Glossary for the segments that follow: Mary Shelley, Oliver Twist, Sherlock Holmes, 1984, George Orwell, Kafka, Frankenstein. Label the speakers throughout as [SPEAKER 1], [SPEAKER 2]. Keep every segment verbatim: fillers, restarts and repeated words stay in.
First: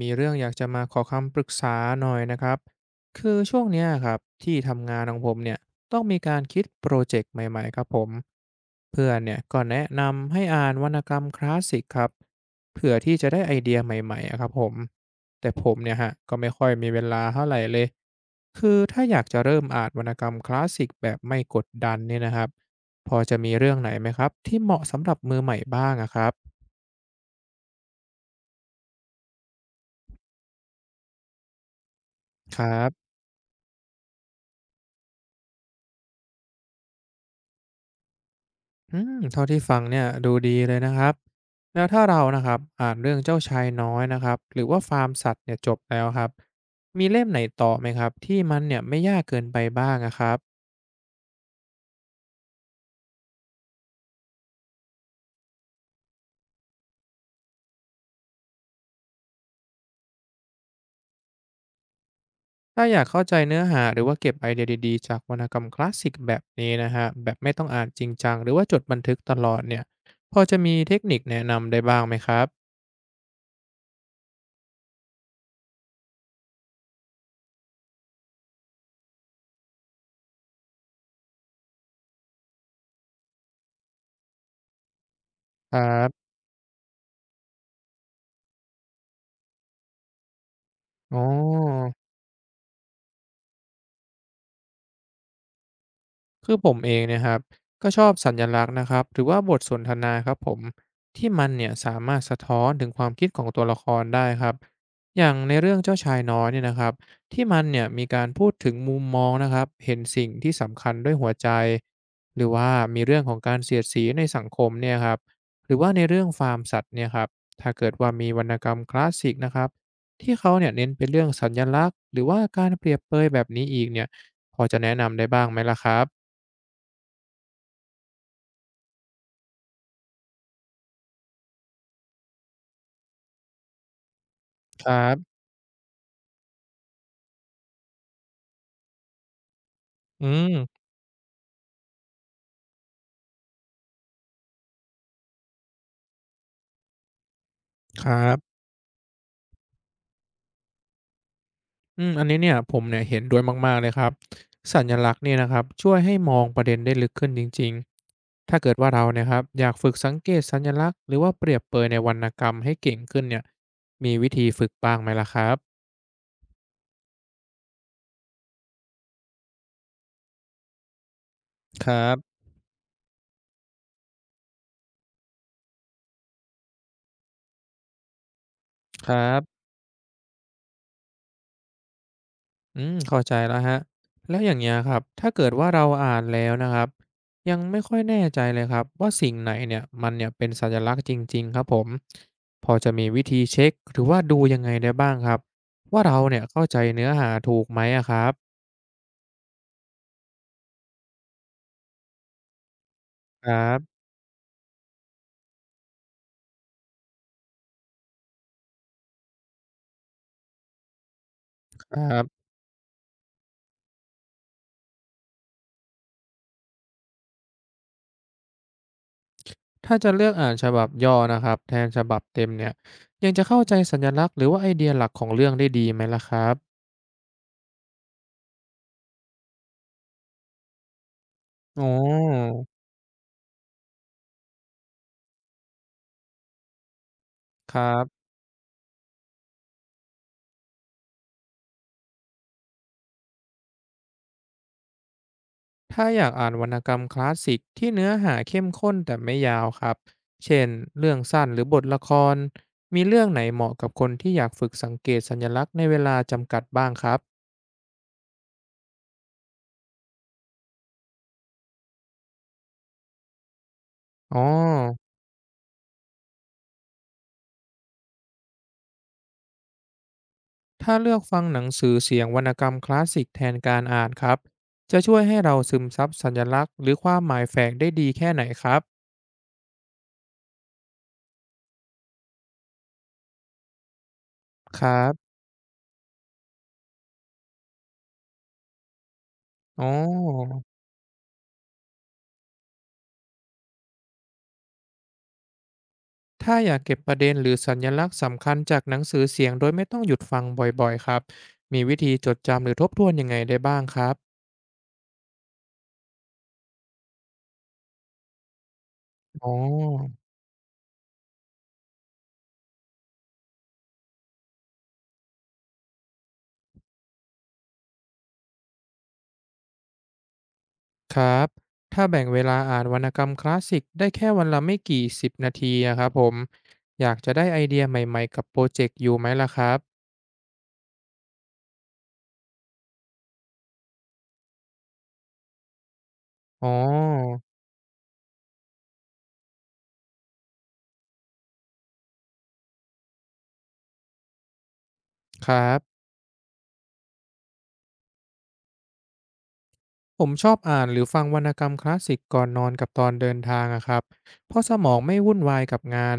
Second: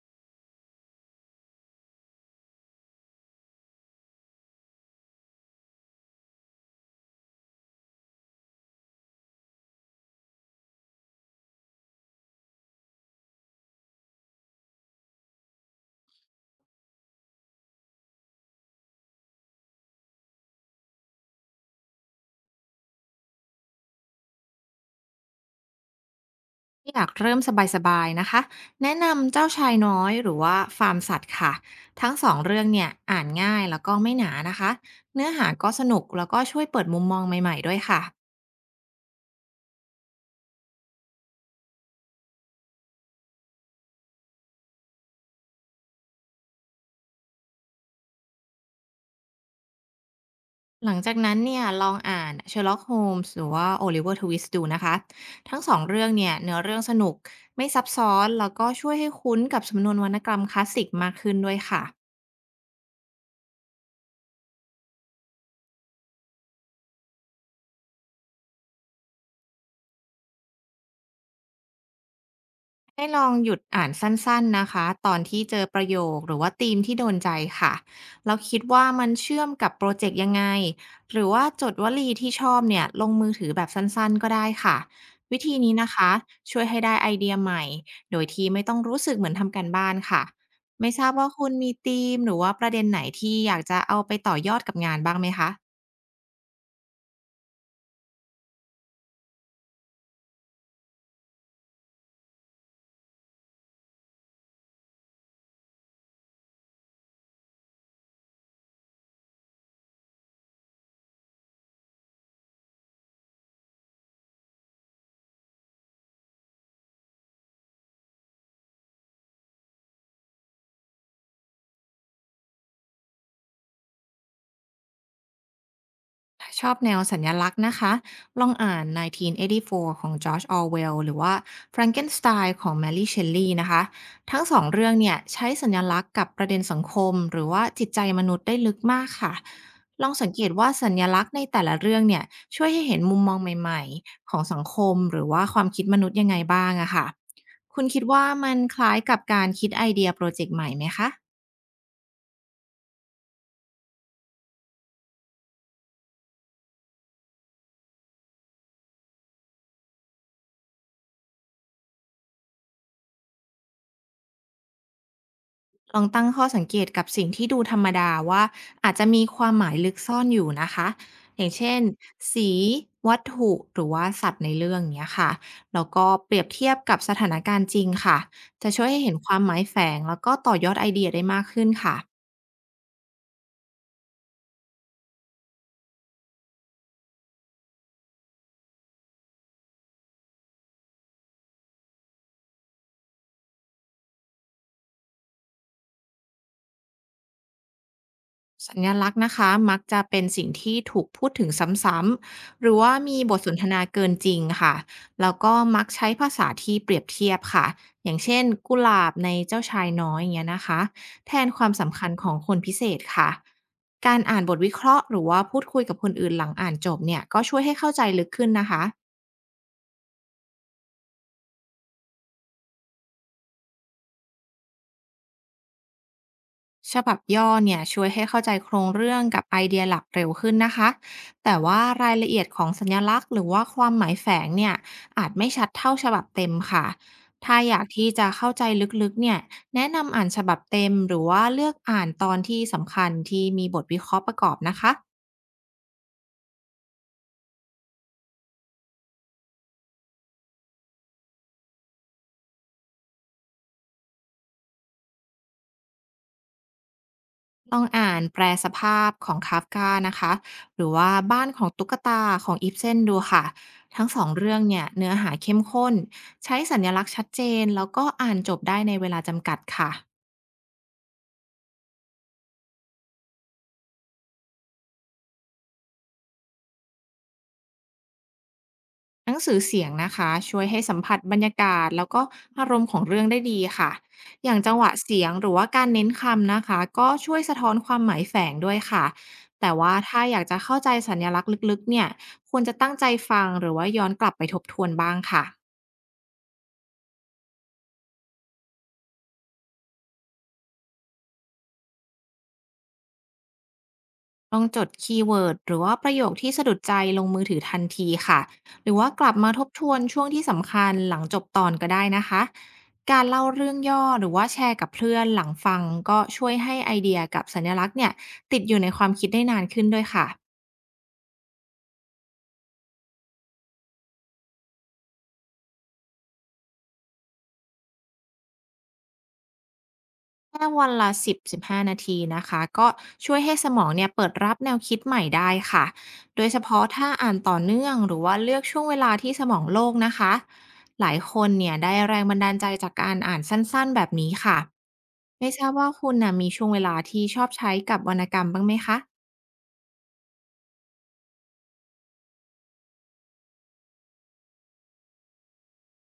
[SPEAKER 1] มีเรื่องอยากจะมาขอคำปรึกษาหน่อยนะครับคือช่วงเนี้ยครับที่ทำงานของผมเนี่ยต้องมีการคิดโปรเจกต์ใหม่ๆครับผมเพื่อนเนี่ยก็แนะนำให้อ่านวรรณกรรมคลาสสิกครับเผื่อที่จะได้ไอเดียใหม่ๆอะครับผมแต่ผมเนี่ยฮะก็ไม่ค่อยมีเวลาเท่าไหร่เลยคือถ้าอยากจะเริ่มอ่านวรรณกรรมคลาสสิกแบบไม่กดดันเนี่ยนะครับพอจะมีเรื่องไหนไหมครับที่เหมาะสำหรับมือใหม่บ้างอะครับ
[SPEAKER 2] อยากเริ่มสบายๆนะคะแนะนำเจ้าชายน้อยหรือว่าฟาร์มสัตว์ค่ะทั้งสอง
[SPEAKER 1] ค
[SPEAKER 2] เรื่อง
[SPEAKER 1] รั
[SPEAKER 2] เนี่ย
[SPEAKER 1] บ
[SPEAKER 2] อ่านง่ายแล้วก็ไม่หนานะคะเนื้อหาก็สนุกแล้วก็ช่วยเปิดมุมมองใหม่ๆด้วยค่ะ
[SPEAKER 1] อืมเท่าที่ฟังเนี่ยดูดีเลยนะครับแล้วถ้าเรานะครับอ่านเรื่องเจ้าชายน้อยนะครับหรือว่าฟาร์มสัตว์เนี่ยจบแล้วครับมีเล่มไหนต่อไหมครับที่มันเนี่ยไม่ยากเกินไปบ้างนะครับ
[SPEAKER 2] หลังจากนั้นเนี่ยลองอ่าน Sherlock Holmes หรือว่า Oliver Twist ดูนะคะทั้งสองเรื่องเนี่ยเนื้อเรื่องสนุกไม่ซับซ้อนแล้วก็ช่วยให้คุ้นกับสำนวนวรรณกรรมคลาสสิกมากขึ้นด้วยค่ะ
[SPEAKER 1] ถ้าอยากเข้าใจเนื้อหาหรือว่าเก็บไอเดียดีๆจากวรรณกรรมคลาสสิกแบบนี้นะฮะแบบไม่ต้องอ่านจริงจังหรือว่าจดบันทึกตลอดเนี่ยพอจะมีเทคนิคแนะนำได้บ้างไหมครับ
[SPEAKER 2] ให้ลองหยุดอ่านสั้นๆนะคะตอนที่เจอประโยคหรือว่าธีมที่โดนใจค่ะแล้วคิดว่ามันเชื่อมกับโปรเจกต์ยังไงหรือว่าจดวลีที่ชอบเนี่ยลงมือถือแบบสั้นๆก็ได้ค่ะวิธี
[SPEAKER 1] ค
[SPEAKER 2] นี้
[SPEAKER 1] รั
[SPEAKER 2] นะคะ
[SPEAKER 1] บ
[SPEAKER 2] ช่วยให้ได้ไอเดียใหม่โดยที่ไม่ต้องรู้สึกเหมือนทำการบ้านค่ะไม่ทราบ
[SPEAKER 1] อ๋อ
[SPEAKER 2] ว่าคุณมีธีมหรือว่าประเด็นไหนที่อยากจะเอาไปต่อยอดกับงานบ้างไหมคะ
[SPEAKER 1] คือผมเองเนะครับก็ชอบสัญลักษณ์นะครับหรือว่าบทสนทนาครับผมที่มันเนี่ยสามารถสะท้อนถึงความคิดของตัวละครได้ครับอย่างในเรื่องเจ้าชายน้อยเนี่ยนะครับที่มันเนี่ยมีการพูดถึงมุมมองนะครับเห็นสิ่งที่สำคัญด้วยหัวใจหรือว่ามีเรื่องของการเสียดสีในสังคมเนี่ยครับหรือว่าในเรื่องฟาร์มสัตว์เนี่ยครับถ้าเกิดว่ามีวรรณกรรมคลาสสิกนะครับที่เขาเนี่ยเน้นเป็นเรื่องสัญลักษณ์หรือว่าการเปรียบเปยแบบนี้อีกเนี่ยพอจะแนะนำได้บ้างไหมล่ะครับ
[SPEAKER 2] ถ้าชอบแนวสัญลักษณ์นะคะ ลองอ่าน หนึ่งพันเก้าร้อยแปดสิบสี่ ของ George Orwell หรือว่า Frankenstein ของ Mary Shelley นะคะ ทั้งสอง
[SPEAKER 1] ค
[SPEAKER 2] เรื่อ
[SPEAKER 1] รั
[SPEAKER 2] งเนี่ย
[SPEAKER 1] บ
[SPEAKER 2] ใช้สัญลักษณ์กับประเด็นสังคมหรือว่าจิตใจมนุษย์ได้ลึกมากค่ะ ลองสัง
[SPEAKER 1] อื
[SPEAKER 2] เกต
[SPEAKER 1] ม
[SPEAKER 2] ว่าสัญลักษณ์ในแต่ละเรื่องเนี่ยช่วยให้เห็นมุมมองใหม่ๆของสังคมหรือว่าความคิดมนุษย์ยังไงบ้างอะค่ะ คุณคิด
[SPEAKER 1] ครั
[SPEAKER 2] ว่ามั
[SPEAKER 1] บ
[SPEAKER 2] นคล้ายกับการคิดไอเดียโปรเจกต์ใหม่ไหมคะ
[SPEAKER 1] อืมอันนี้เนี่ยผมเนี่ยเห็นด้วยมากๆเลยครับ สัญลักษณ์เนี่ยนะครับช่วยให้มองประเด็นได้ลึกขึ้นจริงๆ ถ้าเกิดว่าเราเนี่ยครับอยากฝึกสังเกตสัญลักษณ์หรือว่าเปรียบเปยในวรรณกรรมให้เก่งขึ้นเนี่ยมีวิธีฝึกบ้างไหมล่ะครับ
[SPEAKER 2] ลองตั้งข้อสังเกตกับสิ่งที่ดูธรรมดาว่าอาจจะมีความหมายลึกซ่อนอยู่นะคะอย่างเช่น
[SPEAKER 1] ครับ
[SPEAKER 2] สีวัตถุหรือว่าสัตว์ในเรื่องเนี้ยค่ะแล้วก็เปรียบเทียบกับสถานการณ์จริงค่ะจะช่วยให้
[SPEAKER 1] ค
[SPEAKER 2] เห็น
[SPEAKER 1] รั
[SPEAKER 2] ความห
[SPEAKER 1] บ
[SPEAKER 2] มายแฝงแล้วก็ต่อยอดไอเดียได้มากขึ้นค่ะ
[SPEAKER 1] อืมเข้าใจแล้วฮะแล้วอย่างเงี้ยครับถ้าเกิดว่าเราอ่านแล้วนะครับยังไม่ค่อยแน่ใจเลยครับว่าสิ่งไหนเนี่ยมันเนี่ยเป็นสัญลักษณ์จริงๆครับผมพอจะมีวิธีเช็คหรือว่าดูยังไงได้บ้างครับว่าเราเนี่ยเข้าใจเนื้อหาถูกไหมอะครับ
[SPEAKER 2] สัญลักษณ์นะคะมักจะเป็นสิ่งที่ถูกพูดถึงซ้ำๆหรือว่ามีบท
[SPEAKER 1] ค
[SPEAKER 2] สน
[SPEAKER 1] รั
[SPEAKER 2] ทนา
[SPEAKER 1] บ
[SPEAKER 2] เกินจริงค่ะแล้วก็มักใช้ภาษาที่เปรียบเทียบค่ะอย่างเช่นกุหลาบในเจ้าชายน้อยอย่างเงี้ยนะคะแทนความ
[SPEAKER 1] ค
[SPEAKER 2] สำคัญ
[SPEAKER 1] รับ
[SPEAKER 2] ของคนพิเศษค่ะการอ่านบทวิเคราะห์หรือว่าพูดคุยกับคนอื่นหลังอ่านจบเนี่ยก็ช่วยให้เข้าใจลึกขึ้นนะคะ
[SPEAKER 1] ถ้าจะเลือกอ่านฉบับย่อนะครับแทนฉบับเต็มเนี่ยยังจะเข้าใจสัญลักษณ์หรือว่าไอเดียหลักของเรื่องได้ดีไหมล่ะครับ
[SPEAKER 2] ฉบับย่อเนี่ยช่วยให้เข้าใจโครงเรื่องกับไอเดียหลักเร็วขึ้นนะคะแต่ว่า
[SPEAKER 1] อ๋
[SPEAKER 2] รายละเอียด
[SPEAKER 1] อ
[SPEAKER 2] ของสัญลักษณ์หรือว่าความหมายแฝงเนี่ยอาจไม่ชัดเท่าฉบับเต็มค่ะถ้า
[SPEAKER 1] ค
[SPEAKER 2] อยา
[SPEAKER 1] รั
[SPEAKER 2] กที่
[SPEAKER 1] บ
[SPEAKER 2] จะเข้าใจลึกๆเนี่ยแนะนำอ่านฉบับเต็มหรือว่าเลือกอ่านตอนที่สำคัญที่มีบทวิเคราะห์ประกอบนะคะ
[SPEAKER 1] ถ้าอยากอ่านวรรณกรรมคลาสสิกที่เนื้อหาเข้มข้นแต่ไม่ยาวครับ เช่นเรื่องสั้นหรือบทละคร มีเรื่องไหนเหมาะกับคนที่อยากฝึกสังเกตสัญลักษณ์ในเวลาจำกัดบ้างครับ
[SPEAKER 2] ลองอ่านแปลสภาพของคาฟกานะคะหรือว่าบ้านของตุ๊กตาของอีฟเซนดูค่ะทั้งสอง
[SPEAKER 1] อ๋อ
[SPEAKER 2] เรื่องเนี่ยเนื้อหาเข้มข้นใช้สัญลักษณ์ชัดเจนแล้วก็อ่านจบได้ในเวลาจำกัดค่ะ
[SPEAKER 1] ถ้าเลือกฟังหนังสือเสียงวรรณกรรมคลาสสิกแทนการอ่านครับ จะช่วยให้เราซึมซับสัญลักษณ์หรือความหมายแฝงได้ดีแค่ไหนครับ
[SPEAKER 2] หนังสือเสียงนะคะช่วยให้สัมผัสบรรยากาศแล้วก็อารมณ์ของเรื่องได้ดีค่ะอย่างจัง
[SPEAKER 1] ค
[SPEAKER 2] ห
[SPEAKER 1] รั
[SPEAKER 2] วะเสี
[SPEAKER 1] บ
[SPEAKER 2] ยงหรือว่าการเน้นคำนะคะก็ช่วยสะท้อนความหมายแฝงด้วยค่ะแต่
[SPEAKER 1] อ๋อ
[SPEAKER 2] ว่าถ้าอยากจะเข้าใจสัญลักษณ์ลึกๆเนี่ยควรจะตั้งใจฟังหรือว่าย้อนกลับไปทบทวนบ้างค่ะ
[SPEAKER 1] ถ้าอยากเก็บประเด็นหรือสัญลักษณ์สำคัญจากหนังสือเสียงโดยไม่ต้องหยุดฟังบ่อยๆครับมีวิธีจดจำหรือทบทวนยังไงได้บ้างครับ
[SPEAKER 2] ลองจดคีย์เวิร์ดหรือว่าประโยคที่สะดุดใจลงมือถือทันทีค่ะหรือว่ากลับ
[SPEAKER 1] อ๋
[SPEAKER 2] มา
[SPEAKER 1] อ
[SPEAKER 2] ทบทวนช่วงที่สำคัญหลังจบตอนก็ได้นะคะการเล่าเรื่องย่อหรือว่าแชร์กับเพื่อนหลังฟังก็ช่วยให้ไอเดียกับสัญลักษณ์เนี่ยติดอยู่ในความคิดได้นานขึ้นด้วยค่ะ
[SPEAKER 1] ครับถ้าแบ่งเวลาอ่านวรรณกรรมคลาสสิกได้แค่วันละไม่กี่สิบนาทีอะครับผมอยากจะได้ไอเดียใหม่ๆกับโปรเจกต์อยู่ไหมล่ะครับ
[SPEAKER 2] แค่วันละสิบถึงสิบห้านาทีนะคะก็ช่วยให้สมองเนี่ยเปิดรับแนวคิดใหม่ได้ค่ะโดยเฉ
[SPEAKER 1] อ๋
[SPEAKER 2] พาะถ้าอ่าน
[SPEAKER 1] อ
[SPEAKER 2] ต่อเนื่องหรือว่าเลือกช่วงเวลาที่สมองโล่งนะคะหลายคนเนี่ยได้แรงบันดาลใจจากการอ่านสั้นๆแบบนี้ค่ะ
[SPEAKER 1] ค
[SPEAKER 2] ไม่
[SPEAKER 1] รั
[SPEAKER 2] ทราบว่า
[SPEAKER 1] บ
[SPEAKER 2] คุณนะมีช่วงเวลาที่ชอบใช้กับวรรณกรรมบ้างไหมคะ
[SPEAKER 1] ผมชอบอ่านหรือฟังวรรณกรรมคลาสสิกก่อนนอนกับตอนเดินทางอะครับเพราะสมองไม่วุ่นวายกับงาน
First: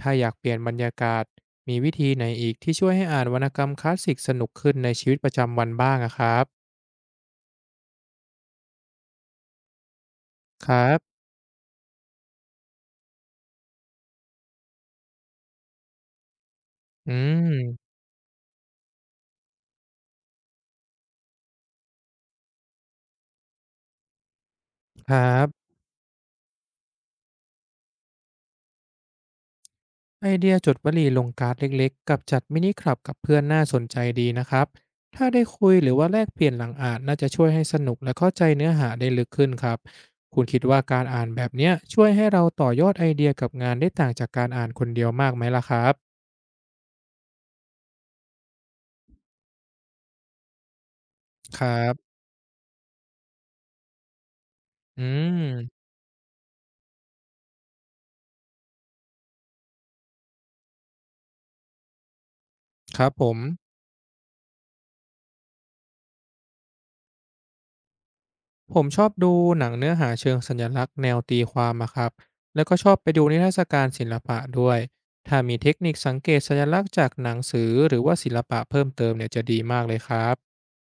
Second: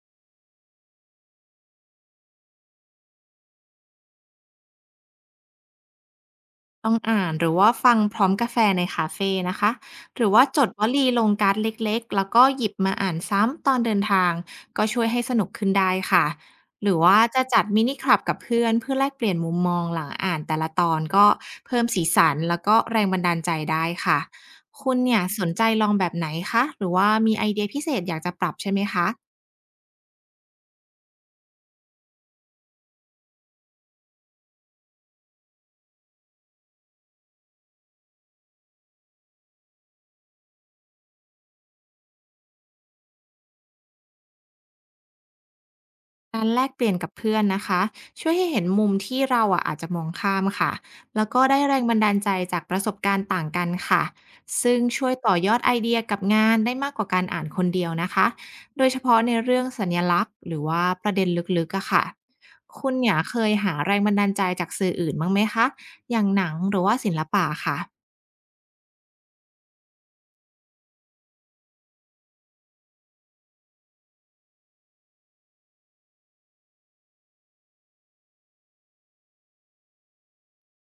[SPEAKER 1] ถ้าอยากเปลี่ยนบรรยากาศมีวิธีไหนอีกที่ช่วยให้อ่านวรรณกรรมคลาสสิกสนุกขึ้นในชีวิตประจำวันบ้างอะครับ
[SPEAKER 2] ต้องอ่านหรือว่าฟังพร้อมกาแฟในคาเฟนะคะหรือว่าจ
[SPEAKER 1] ค
[SPEAKER 2] ดว
[SPEAKER 1] รั
[SPEAKER 2] ลี
[SPEAKER 1] บ
[SPEAKER 2] ลงการ์ดเล็กๆแล้วก็หยิบมาอ่านซ้ำตอนเดินทางก็ช่วยให้สนุกขึ้นได้ค่ะหรือ
[SPEAKER 1] อื
[SPEAKER 2] ว่าจะจัดมิ
[SPEAKER 1] ม
[SPEAKER 2] นิคลับกับเพื่อนเพื่อแลกเปลี่ยนมุมมองหลังอ่านแต่ละตอนก็เพิ่มสีสันแล้วก็แรงบันดาลใจได้ค่ะคุณ
[SPEAKER 1] ค
[SPEAKER 2] เนี่
[SPEAKER 1] รั
[SPEAKER 2] ยสนใจ
[SPEAKER 1] บ
[SPEAKER 2] ลองแบบไหนคะหรือว่ามีไอเดียพิเศษอยากจะปรับใช่ไหมคะ
[SPEAKER 1] ไอเดียจดวลีลงการ์ดเล็กๆกับจัดมินิคลับกับเพื่อนน่าสนใจดีนะครับ ถ้าได้คุยหรือว่าแลกเปลี่ยนหลังอ่านน่าจะช่วยให้สนุกและเข้าใจเนื้อหาได้ลึกขึ้นครับ คุณคิดว่าการอ่านแบบเนี้ยช่วยให้เราต่อยอดไอเดียกับงานได้ต่างจากการอ่านคนเดียวมากไหมล่ะครับ
[SPEAKER 2] การแลกเปลี่ยนกับเพื่อนนะคะช่วยให้เห็นมุมที่เราอะอาจจะมองข้ามค่ะแล้วก็
[SPEAKER 1] ค
[SPEAKER 2] ได้
[SPEAKER 1] รั
[SPEAKER 2] แรงบัน
[SPEAKER 1] บ
[SPEAKER 2] ดาลใจจากประสบการณ์ต่างกันค่ะซึ่ง
[SPEAKER 1] อื
[SPEAKER 2] ช่วยต่อ
[SPEAKER 1] ม
[SPEAKER 2] ยอดไอเดียกับงานได้มากกว่าการอ่านคนเดียวนะคะโดยเฉพาะในเรื่องสัญลักษณ์หรือว่าประเด็นลึกๆอะค่ะคุณ
[SPEAKER 1] ครับ
[SPEAKER 2] เนี่ย
[SPEAKER 1] ผ
[SPEAKER 2] เค
[SPEAKER 1] ม
[SPEAKER 2] ยหาแรงบันดาลใจจากสื่ออื่นบ้างไหมคะอย่างหนังหรือว่าศิลปะค่ะ
[SPEAKER 1] ผมชอบดูหนังเนื้อหาเชิงสัญลักษณ์แนวตีความอะครับ แล้วก็ชอบไปดูนิทรรศการศิลปะด้วยถ้ามีเทคนิคสังเกตสัญลักษณ์จากหนังสือหรือว่าศิลปะเพิ่มเติมเนี่ยจะดีมากเลยครับ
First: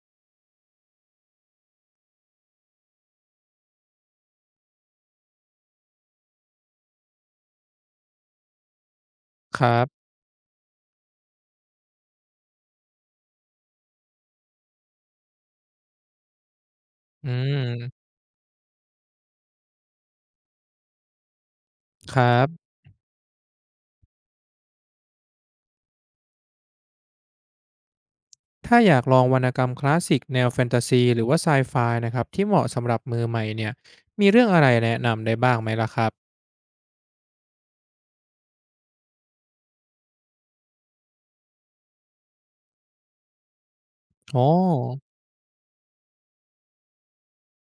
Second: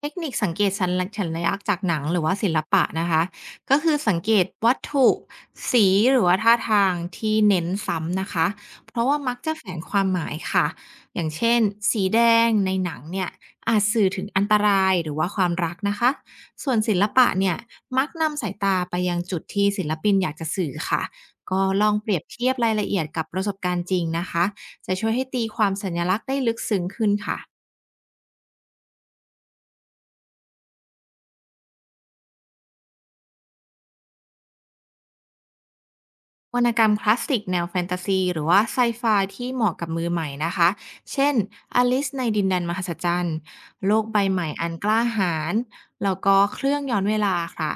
[SPEAKER 2] เทคนิคสังเกตสัญลักษณ์สัญลักษณ์จากหนังหรือว่าศิลปะนะคะก็คือสังเกตวัตถุสีหรือว่าท่าทางที่เน้นซ้ำนะคะเพราะว่ามักจะ
[SPEAKER 1] ค
[SPEAKER 2] แฝ
[SPEAKER 1] รั
[SPEAKER 2] งควา
[SPEAKER 1] บ
[SPEAKER 2] มหมายค่ะอย่างเช่นสีแดงในหนังเนี่ยอาจสื่อถึงอันตรายหรือว่าความรักนะคะส่วนศิล
[SPEAKER 1] อื
[SPEAKER 2] ปะเนี่ย
[SPEAKER 1] ม
[SPEAKER 2] มักนำสายตาไปยังจุดที่ศิลปินอยากจะสื่อค่ะก็ลองเป
[SPEAKER 1] ค
[SPEAKER 2] รียบ
[SPEAKER 1] รั
[SPEAKER 2] เทียบ
[SPEAKER 1] บ
[SPEAKER 2] รายละเอียดกับประสบการณ์จริงนะคะจะช่วยให้ตีความสัญลักษณ์ได้ลึกซึ้งขึ้นค่ะ
[SPEAKER 1] ถ้าอยากลองวรรณกรรมคลาสสิกแนวแฟนตาซีหรือว่าไซไฟนะครับที่เหมาะสำหรับมือใหม่เนี่ยมีเรื่องอะไรแนะนำได้บ้างไหมล่ะครับ
[SPEAKER 2] วรรณกรรมคลาสสิกแนวแฟนตาซีหรือว่าไซไฟที่เหมาะกับมือใหม่นะคะ เช่นอลิซในดินแดนมหัศจรรย์ โลกใบ
[SPEAKER 1] อ๋
[SPEAKER 2] ให
[SPEAKER 1] อ
[SPEAKER 2] ม่อันกล้าหาญแล้วก็เครื่องย้อนเวลาค่ะ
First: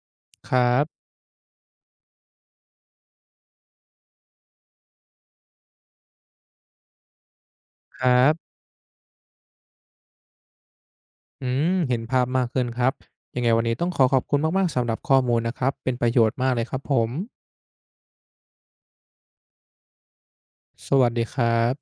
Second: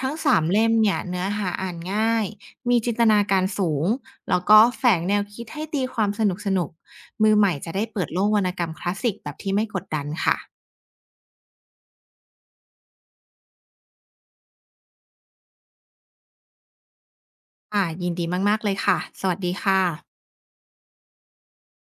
[SPEAKER 2] ทั้งสาม
[SPEAKER 1] ครั
[SPEAKER 2] เล่มเนี่ย
[SPEAKER 1] บ
[SPEAKER 2] เนื้อหาอ่านง่าย มีจินตนาการสูง แล้วก็แฝงแนวคิดให้ตีความสนุกสนุกมือใหม่จะได้
[SPEAKER 1] ค
[SPEAKER 2] เปิดโล
[SPEAKER 1] รั
[SPEAKER 2] กวรรณ
[SPEAKER 1] บ
[SPEAKER 2] กรรมคลาสสิกแบบที่ไม่กดดันค่ะ
[SPEAKER 1] อืมเห็นภาพมากขึ้นครับยังไงวันนี้ต้องขอขอบคุณมากๆสำหรับข้อมูลนะครับเป็นประโยชน์มากเลยครับผม
[SPEAKER 2] อ่ายินดีมากๆเลยค่ะ สวัสดีค่ะ
[SPEAKER 1] สวัสดีครับ